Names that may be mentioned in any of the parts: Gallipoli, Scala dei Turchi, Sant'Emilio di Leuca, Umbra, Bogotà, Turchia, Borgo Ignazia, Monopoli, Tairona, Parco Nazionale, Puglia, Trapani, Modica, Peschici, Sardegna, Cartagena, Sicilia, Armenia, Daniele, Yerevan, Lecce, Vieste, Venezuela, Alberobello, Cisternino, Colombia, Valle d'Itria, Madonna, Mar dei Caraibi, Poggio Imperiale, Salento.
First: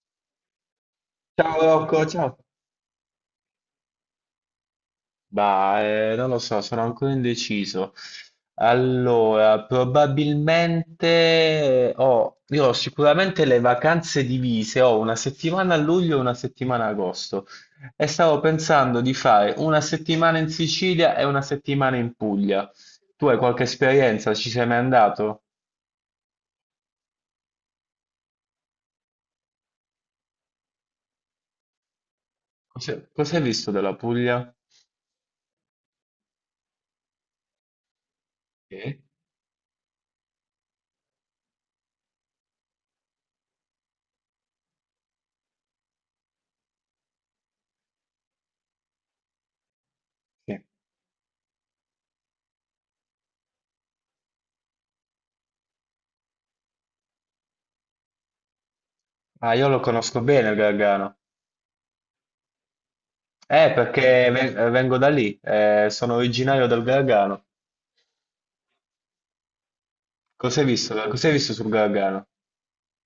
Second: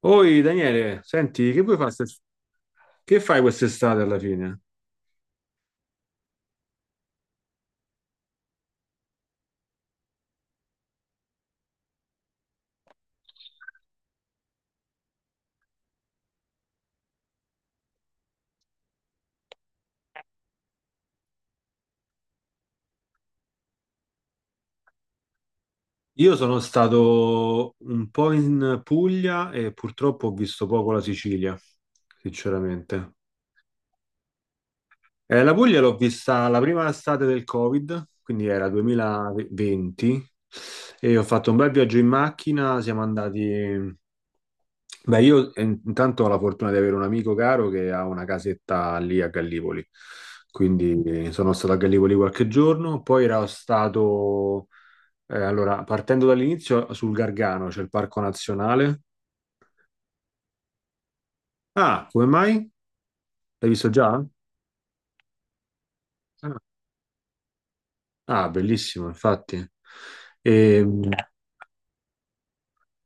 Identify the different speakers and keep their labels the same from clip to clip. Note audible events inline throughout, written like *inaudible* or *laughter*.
Speaker 1: Oi Daniele, senti,
Speaker 2: Ciao
Speaker 1: che vuoi fare?
Speaker 2: Rocco, ciao.
Speaker 1: Che fai quest'estate alla fine?
Speaker 2: Bah, non lo so, sono ancora indeciso. Allora, probabilmente io ho sicuramente le vacanze divise, ho una settimana a luglio e una settimana a agosto e stavo pensando di fare una settimana in Sicilia e una settimana in Puglia. Tu hai qualche esperienza? Ci sei mai andato?
Speaker 1: Io sono stato un po' in Puglia e purtroppo ho visto poco la Sicilia, sinceramente.
Speaker 2: Cosa hai visto della Puglia?
Speaker 1: La Puglia l'ho vista la prima estate del Covid, quindi era
Speaker 2: Sì.
Speaker 1: 2020, e ho fatto un bel viaggio in macchina, siamo andati. Beh, io intanto ho la fortuna di avere un amico caro che ha una casetta lì a Gallipoli,
Speaker 2: Sì.
Speaker 1: quindi sono stato a Gallipoli qualche giorno, poi ero stato, allora, partendo dall'inizio, sul Gargano, c'è il Parco Nazionale.
Speaker 2: Ah, io lo conosco bene il Gargano.
Speaker 1: Ah, come mai? L'hai visto già?
Speaker 2: Perché vengo da lì, sono
Speaker 1: Ah,
Speaker 2: originario del Gargano.
Speaker 1: ah, bellissimo, infatti.
Speaker 2: Cos'hai
Speaker 1: E,
Speaker 2: visto?
Speaker 1: mh,
Speaker 2: Cos'hai visto sul Gargano?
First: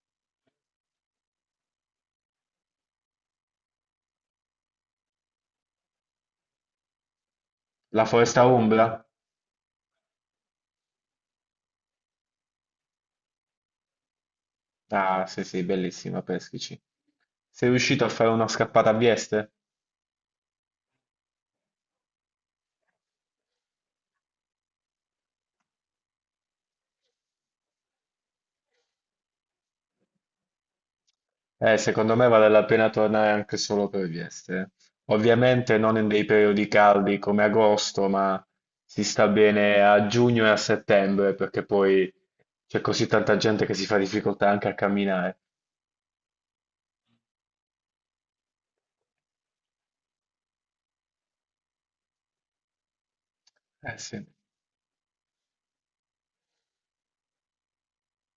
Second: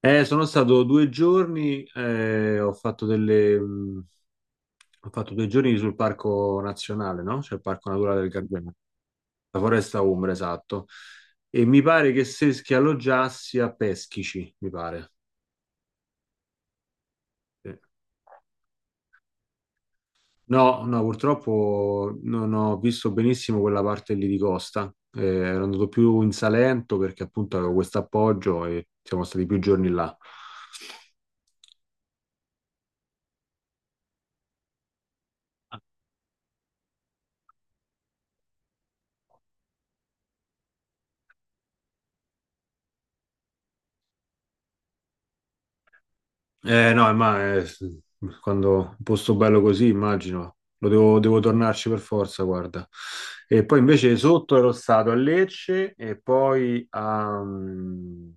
Speaker 1: sono stato due giorni, ho fatto delle. Ho fatto due giorni sul Parco Nazionale, no? C'è il Parco
Speaker 2: La
Speaker 1: Naturale del
Speaker 2: foresta
Speaker 1: Gargano.
Speaker 2: Umbra?
Speaker 1: La foresta Umbra, esatto. E mi pare che se che alloggiassi a Peschici, mi pare.
Speaker 2: Ah, sì, sì, bellissima, peschici. Sei
Speaker 1: Sì.
Speaker 2: riuscito a fare una scappata a Vieste?
Speaker 1: No, no, purtroppo non ho visto benissimo quella parte lì di costa. Ero andato più in Salento perché appunto avevo questo appoggio e siamo stati più giorni là.
Speaker 2: Secondo me vale la pena tornare anche solo per Vieste, eh. Ovviamente non in dei periodi caldi come agosto, ma si sta bene a giugno e a settembre, perché poi c'è così tanta gente che si fa difficoltà anche a camminare.
Speaker 1: Eh no, ma quando un posto bello così, immagino, lo devo, devo tornarci per forza, guarda. E poi
Speaker 2: Eh
Speaker 1: invece
Speaker 2: sì.
Speaker 1: sotto ero stato a Lecce e poi a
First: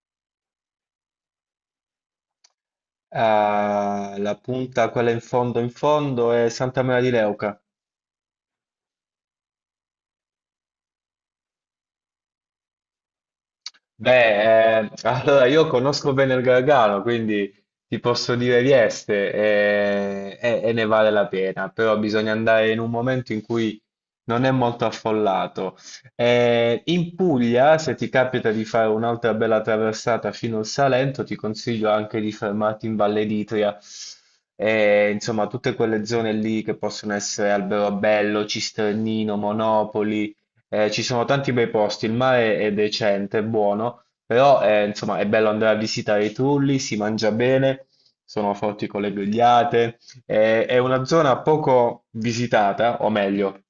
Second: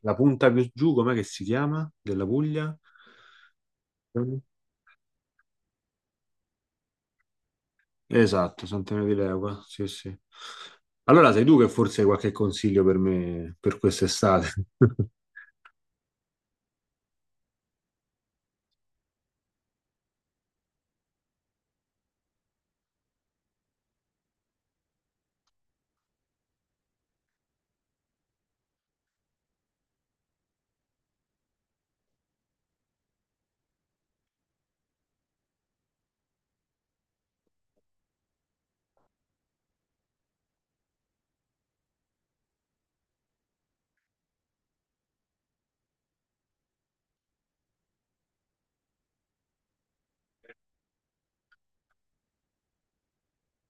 Speaker 1: la punta più giù, com'è che si chiama? Della Puglia?
Speaker 2: Ah, la punta, quella in fondo, è Santa Maria di Leuca.
Speaker 1: Esatto, Sant'Emilio di Leuca, sì, sì. Allora sei tu che forse hai qualche consiglio per me per quest'estate?
Speaker 2: Beh,
Speaker 1: *laughs*
Speaker 2: allora io conosco bene il Gargano, quindi ti posso dire Vieste e ne vale la pena, però bisogna andare in un momento in cui non è molto affollato. In Puglia, se ti capita di fare un'altra bella traversata fino al Salento, ti consiglio anche di fermarti in Valle d'Itria. Insomma tutte quelle zone lì che possono essere Alberobello, Cisternino, Monopoli. Ci sono tanti bei posti, il mare è decente, è buono, però insomma è bello andare a visitare i trulli, si mangia bene, sono forti con le grigliate, è una zona poco visitata, o meglio,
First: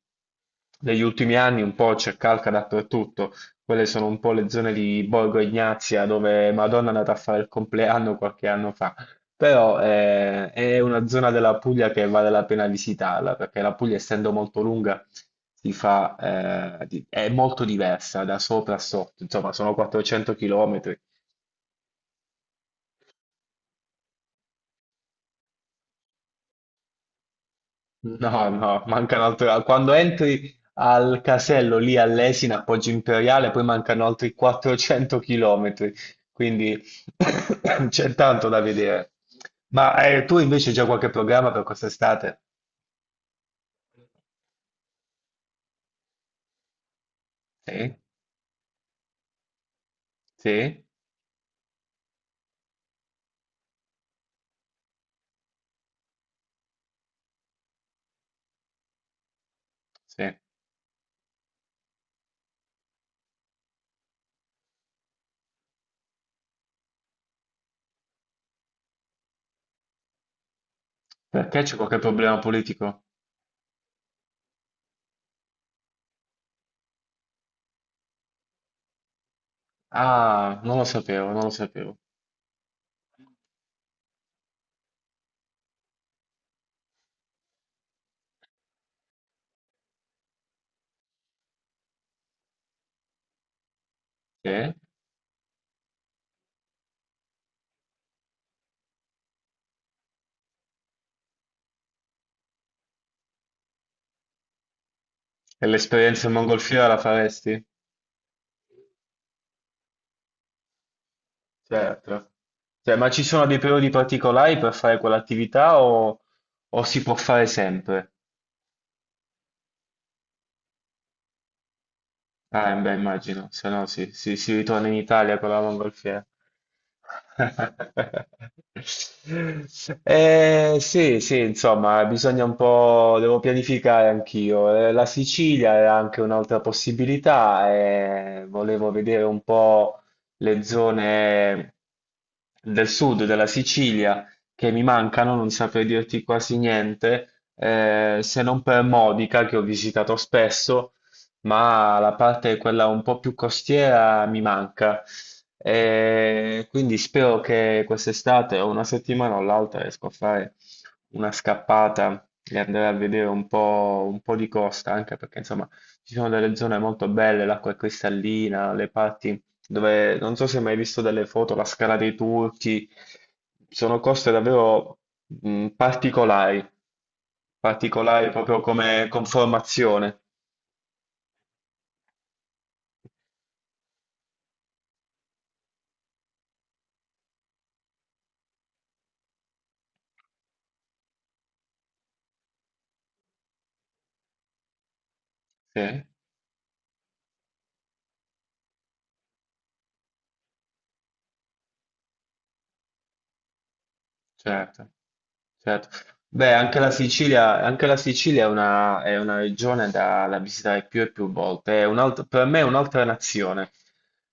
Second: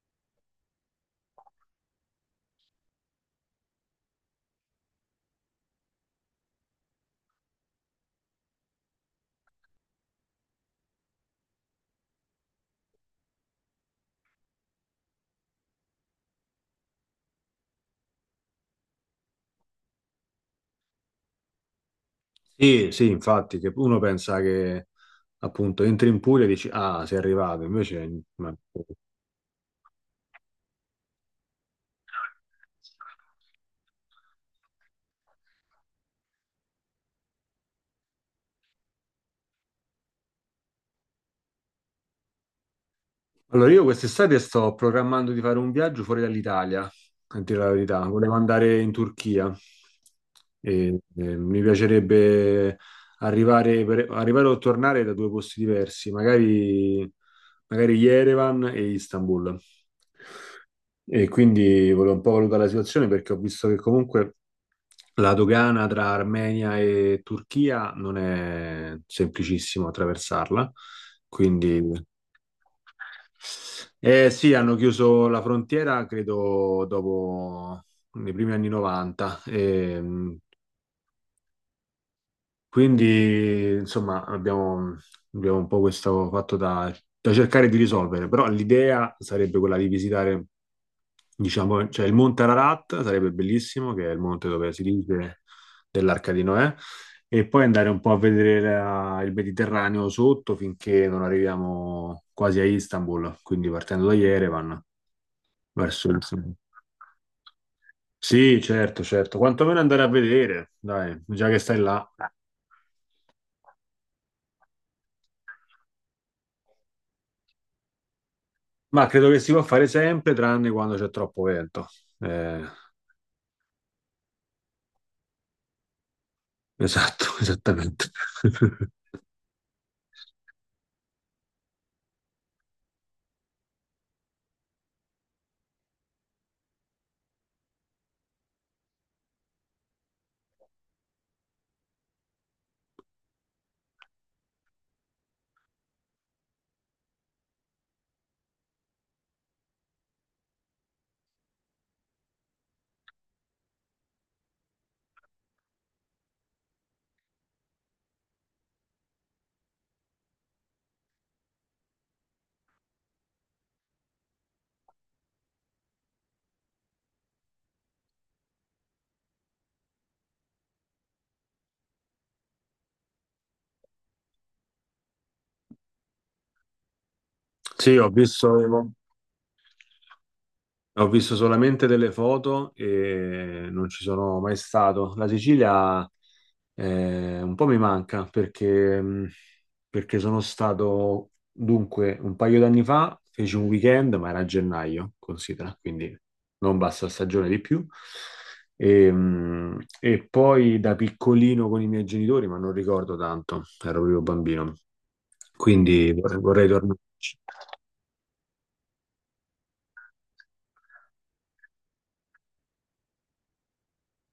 Speaker 2: negli ultimi anni un po' c'è calca dappertutto, quelle sono un po' le zone di Borgo Ignazia dove Madonna è andata a fare il compleanno qualche anno fa. Però è una zona della Puglia che vale la pena visitarla, perché la Puglia, essendo molto lunga, si fa, è molto diversa da sopra a sotto, insomma, sono 400 km.
Speaker 1: Sì, sì, infatti, che uno pensa che appunto entri in Puglia e dici, ah, sei arrivato, invece...
Speaker 2: No,
Speaker 1: ma-
Speaker 2: no, mancano altri. Quando entri al casello lì all'Esina, a Poggio Imperiale, poi mancano altri 400 km, quindi *coughs* c'è tanto da vedere. Ma tu invece hai già qualche programma per quest'estate?
Speaker 1: Allora, io quest'estate sto programmando di fare un viaggio fuori dall'Italia, a dire la
Speaker 2: Sì,
Speaker 1: verità. Volevo andare in Turchia
Speaker 2: sì,
Speaker 1: e mi piacerebbe arrivare o tornare da due posti diversi, magari, magari Yerevan e Istanbul.
Speaker 2: sì.
Speaker 1: E quindi volevo un po' valutare la situazione perché ho visto che comunque la dogana tra Armenia e Turchia non è semplicissimo attraversarla,
Speaker 2: Perché c'è
Speaker 1: quindi
Speaker 2: qualche problema politico?
Speaker 1: sì, hanno chiuso la frontiera credo dopo nei primi anni 90,
Speaker 2: Ah, non lo sapevo, non lo sapevo.
Speaker 1: quindi insomma abbiamo un po' questo fatto da cercare di risolvere, però l'idea sarebbe quella di visitare. Diciamo, c'è il Monte Ararat, sarebbe bellissimo, che è il monte
Speaker 2: Eh?
Speaker 1: dove si dice dell'Arca di Noè, e poi andare un po' a vedere il Mediterraneo sotto finché non arriviamo quasi a Istanbul, quindi partendo da Yerevan
Speaker 2: E
Speaker 1: verso
Speaker 2: l'esperienza in
Speaker 1: Istanbul.
Speaker 2: mongolfiera la faresti?
Speaker 1: Sì, certo, certo, quantomeno andare a vedere, dai, già che stai là.
Speaker 2: Certo. Cioè, ma ci sono dei periodi particolari per fare quell'attività o si può fare sempre?
Speaker 1: Ma credo che si può fare sempre, tranne quando c'è troppo vento. Eh,
Speaker 2: Ah, beh, immagino, se no sì, si ritorna in Italia con la mongolfiera.
Speaker 1: esatto, *laughs* esattamente.
Speaker 2: *laughs*
Speaker 1: *laughs*
Speaker 2: Sì, sì, insomma, bisogna un po', devo pianificare anch'io. La Sicilia è anche un'altra possibilità e volevo vedere un po' le zone del sud della Sicilia che mi mancano, non saprei dirti quasi niente, se non per Modica che ho visitato spesso, ma la parte quella un po' più costiera mi manca. E quindi spero che quest'estate o una settimana o l'altra riesco a fare una scappata e andare a vedere un po' di costa, anche perché insomma ci sono delle zone molto belle, l'acqua è cristallina, le parti dove, non so se hai mai visto delle foto, la Scala dei Turchi, sono coste davvero particolari,
Speaker 1: Sì, ho
Speaker 2: particolari
Speaker 1: visto,
Speaker 2: proprio come conformazione.
Speaker 1: ho visto solamente delle foto e non ci sono mai stato. La Sicilia un po' mi manca perché perché sono stato, dunque, un paio d'anni fa, feci un weekend, ma era a gennaio, considera,
Speaker 2: Sì.
Speaker 1: quindi non bassa stagione di più. E poi da piccolino con i miei genitori, ma non ricordo tanto, ero proprio bambino,
Speaker 2: Certo, certo.
Speaker 1: quindi vorrei
Speaker 2: Beh,
Speaker 1: vorrei tornarci.
Speaker 2: Anche la Sicilia è è una regione da visitare più e più volte. Per me è un'altra nazione,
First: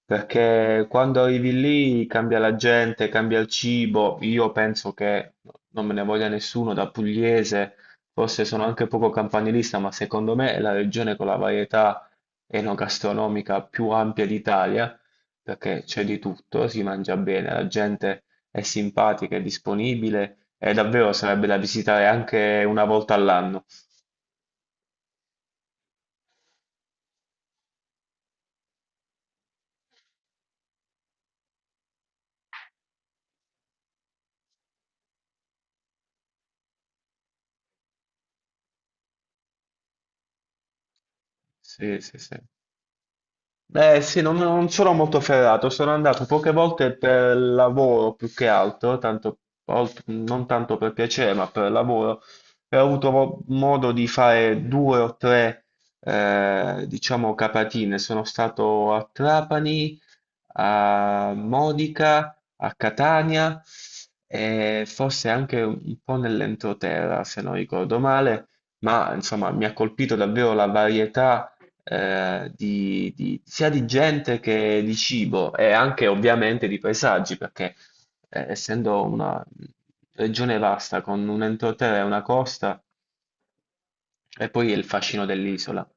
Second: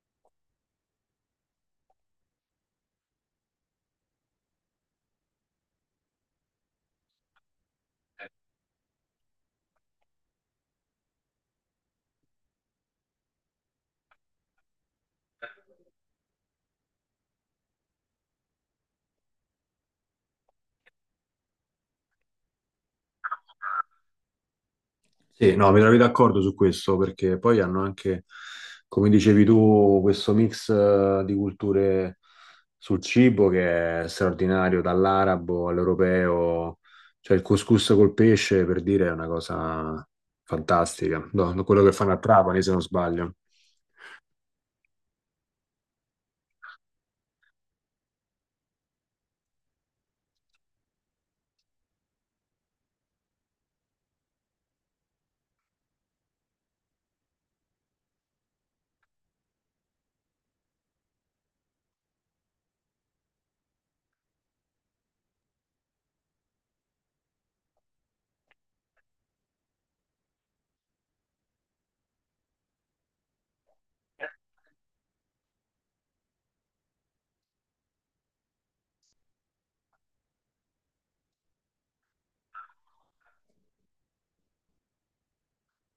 Speaker 2: perché quando arrivi lì cambia la gente, cambia il cibo. Io penso che non me ne voglia nessuno da pugliese, forse sono anche poco campanilista, ma secondo me è la regione con la varietà enogastronomica più ampia d'Italia, perché c'è di tutto, si mangia bene, la gente è simpatica, è disponibile e davvero sarebbe da visitare anche una volta all'anno.
Speaker 1: Sì, no, mi trovi d'accordo su questo perché poi hanno anche, come dicevi tu, questo mix di culture sul cibo che è straordinario, dall'arabo all'europeo, cioè il couscous col pesce per dire è una cosa fantastica. No, no, quello che
Speaker 2: Sì,
Speaker 1: fanno
Speaker 2: sì,
Speaker 1: a
Speaker 2: sì.
Speaker 1: Trapani se non sbaglio.
Speaker 2: Eh sì, non sono molto ferrato, sono andato poche volte per lavoro più che altro, tanto, non tanto per piacere, ma per lavoro, e ho avuto modo di fare due o tre, diciamo, capatine. Sono stato a Trapani, a Modica, a Catania e forse anche un po' nell'entroterra, se non ricordo male, ma insomma mi ha colpito davvero la varietà sia di gente che di cibo e anche ovviamente di paesaggi, perché essendo una regione vasta con un entroterra e una costa, e poi il fascino dell'isola.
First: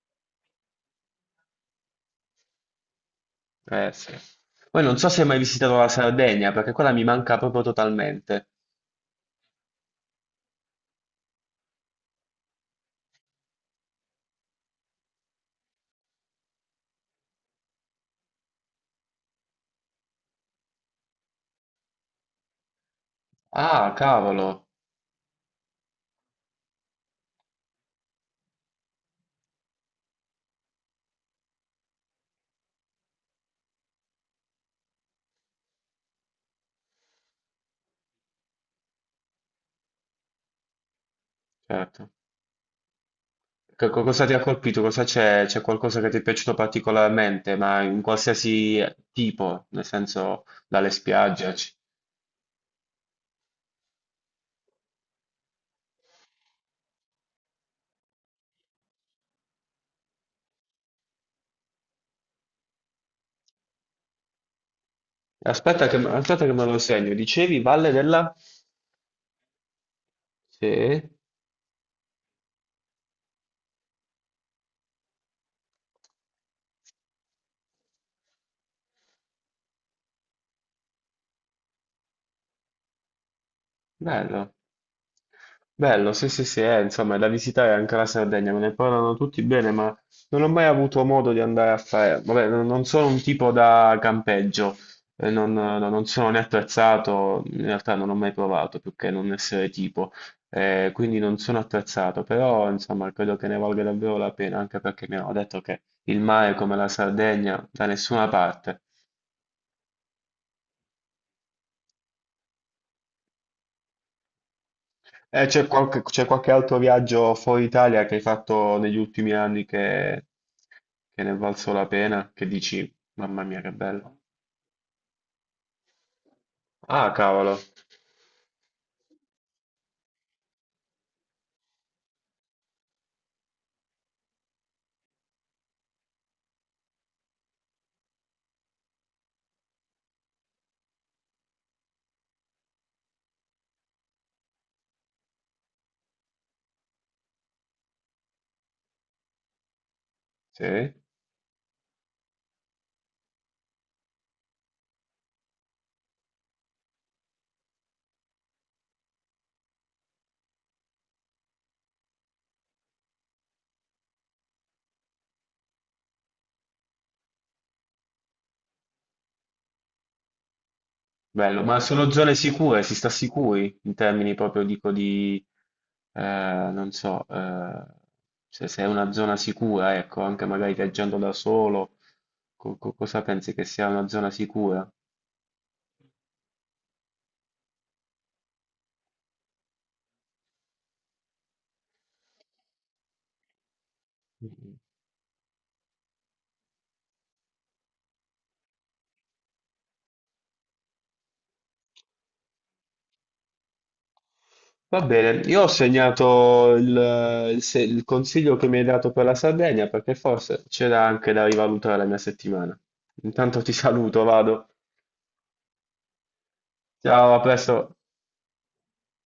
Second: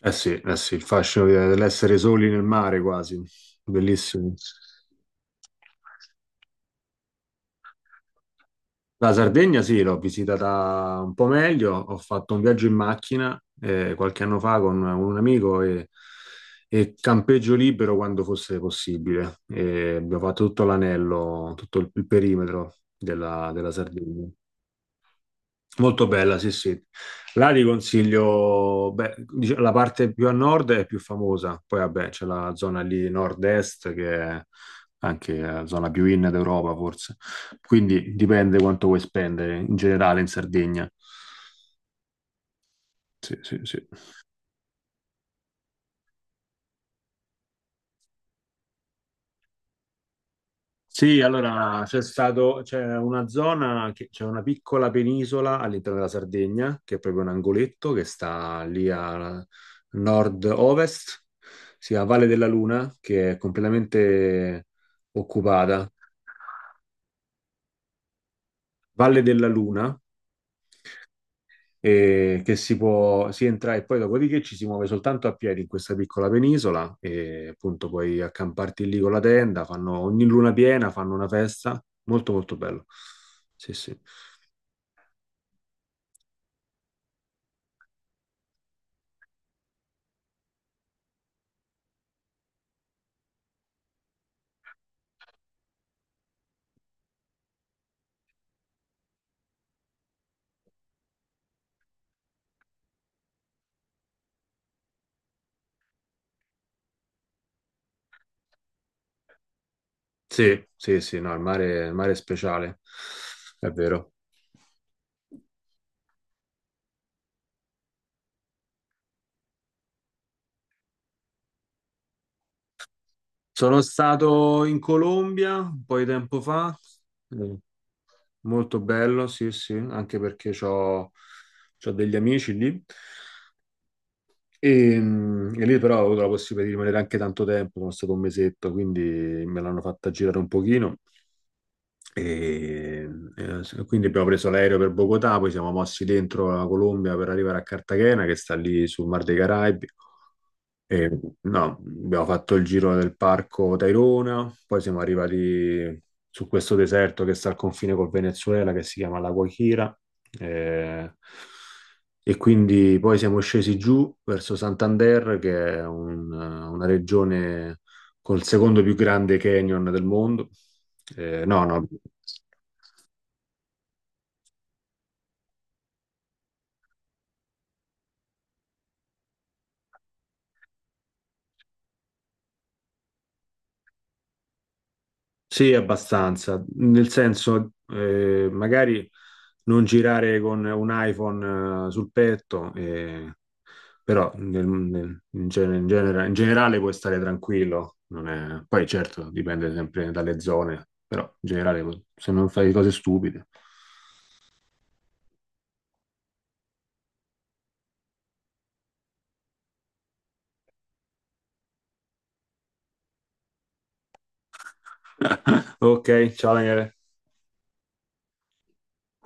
Speaker 1: Sì, eh sì, il fascino dell'essere soli nel mare quasi,
Speaker 2: Sì.
Speaker 1: bellissimo.
Speaker 2: Poi non so se hai mai visitato la Sardegna, perché quella mi manca proprio totalmente.
Speaker 1: La Sardegna sì, l'ho visitata un po' meglio, ho fatto un viaggio in macchina qualche anno fa con un amico e campeggio libero quando fosse possibile. E abbiamo fatto tutto l'anello, tutto il perimetro della
Speaker 2: Ah,
Speaker 1: Sardegna.
Speaker 2: cavolo,
Speaker 1: Molto bella, sì, sì. Là ti consiglio, beh, la parte più a nord è più famosa, poi vabbè c'è la zona lì nord-est che è anche la zona più in d'Europa forse, quindi dipende quanto vuoi spendere in generale in Sardegna.
Speaker 2: certo.
Speaker 1: Sì, sì, sì.
Speaker 2: Cosa ti ha colpito? Cosa c'è? C'è qualcosa che ti è piaciuto particolarmente, ma in qualsiasi tipo, nel senso dalle
Speaker 1: Sì,
Speaker 2: spiagge?
Speaker 1: allora c'è stato, c'è una zona, c'è una piccola penisola all'interno della Sardegna, che è proprio un angoletto che sta lì a nord-ovest, si chiama Valle della Luna, che è completamente occupata.
Speaker 2: Aspetta che me lo segno. Dicevi Valle della...
Speaker 1: Valle della Luna,
Speaker 2: Sì,
Speaker 1: e che si può, si entra e poi dopodiché ci si muove soltanto a piedi in questa piccola penisola e appunto puoi accamparti lì con la tenda, fanno ogni luna piena, fanno una festa, molto molto bello. Sì, sì.
Speaker 2: bello. Bello, sì, sì, sì, insomma, da visitare anche la Sardegna, me ne parlano tutti bene, ma non ho mai avuto modo di andare a fare... Vabbè, non sono un tipo da campeggio, non sono né attrezzato, in realtà non ho mai provato, più che non essere tipo, quindi non sono attrezzato, però insomma, credo che ne valga davvero la pena, anche perché mi hanno detto che il mare come la Sardegna da nessuna parte.
Speaker 1: Sì, sì, sì, no, il mare è speciale, è vero.
Speaker 2: C'è qualche altro viaggio fuori Italia che hai fatto negli ultimi anni che ne è valso la pena? Che dici, mamma mia, che
Speaker 1: Sono
Speaker 2: bello.
Speaker 1: stato in Colombia un po' di tempo fa,
Speaker 2: Ah, cavolo.
Speaker 1: eh, molto bello, sì, sì, anche perché ho degli amici lì. E lì però ho avuto la possibilità di rimanere anche tanto tempo, sono stato un mesetto, quindi me l'hanno fatta girare un pochino. E, quindi abbiamo preso l'aereo per Bogotà, poi siamo mossi dentro la Colombia per arrivare a Cartagena, che sta lì sul Mar dei Caraibi.
Speaker 2: Sì,
Speaker 1: E, no, abbiamo fatto il giro del parco Tairona, poi siamo arrivati su questo deserto che sta al confine col Venezuela, che si chiama La Guajira. eh, e quindi poi siamo scesi giù verso Santander, che è una regione col secondo più grande canyon del mondo.
Speaker 2: bello.
Speaker 1: No,
Speaker 2: Ma
Speaker 1: no.
Speaker 2: sono zone sicure, si sta sicuri in termini proprio, dico, di, non so, se è una zona sicura, ecco, anche magari viaggiando da solo, cosa pensi che sia una zona sicura?
Speaker 1: Sì, abbastanza, nel senso, magari non girare con un iPhone sul petto, però in generale puoi stare tranquillo, non è- poi certo dipende sempre dalle zone, però in generale se non fai cose stupide.
Speaker 2: Va bene, io ho segnato il se- il consiglio che mi hai dato per la Sardegna perché forse c'era anche da rivalutare la mia settimana. Intanto ti saluto, vado.
Speaker 1: *laughs* Ok, ciao Daniele.
Speaker 2: Ciao, a presto.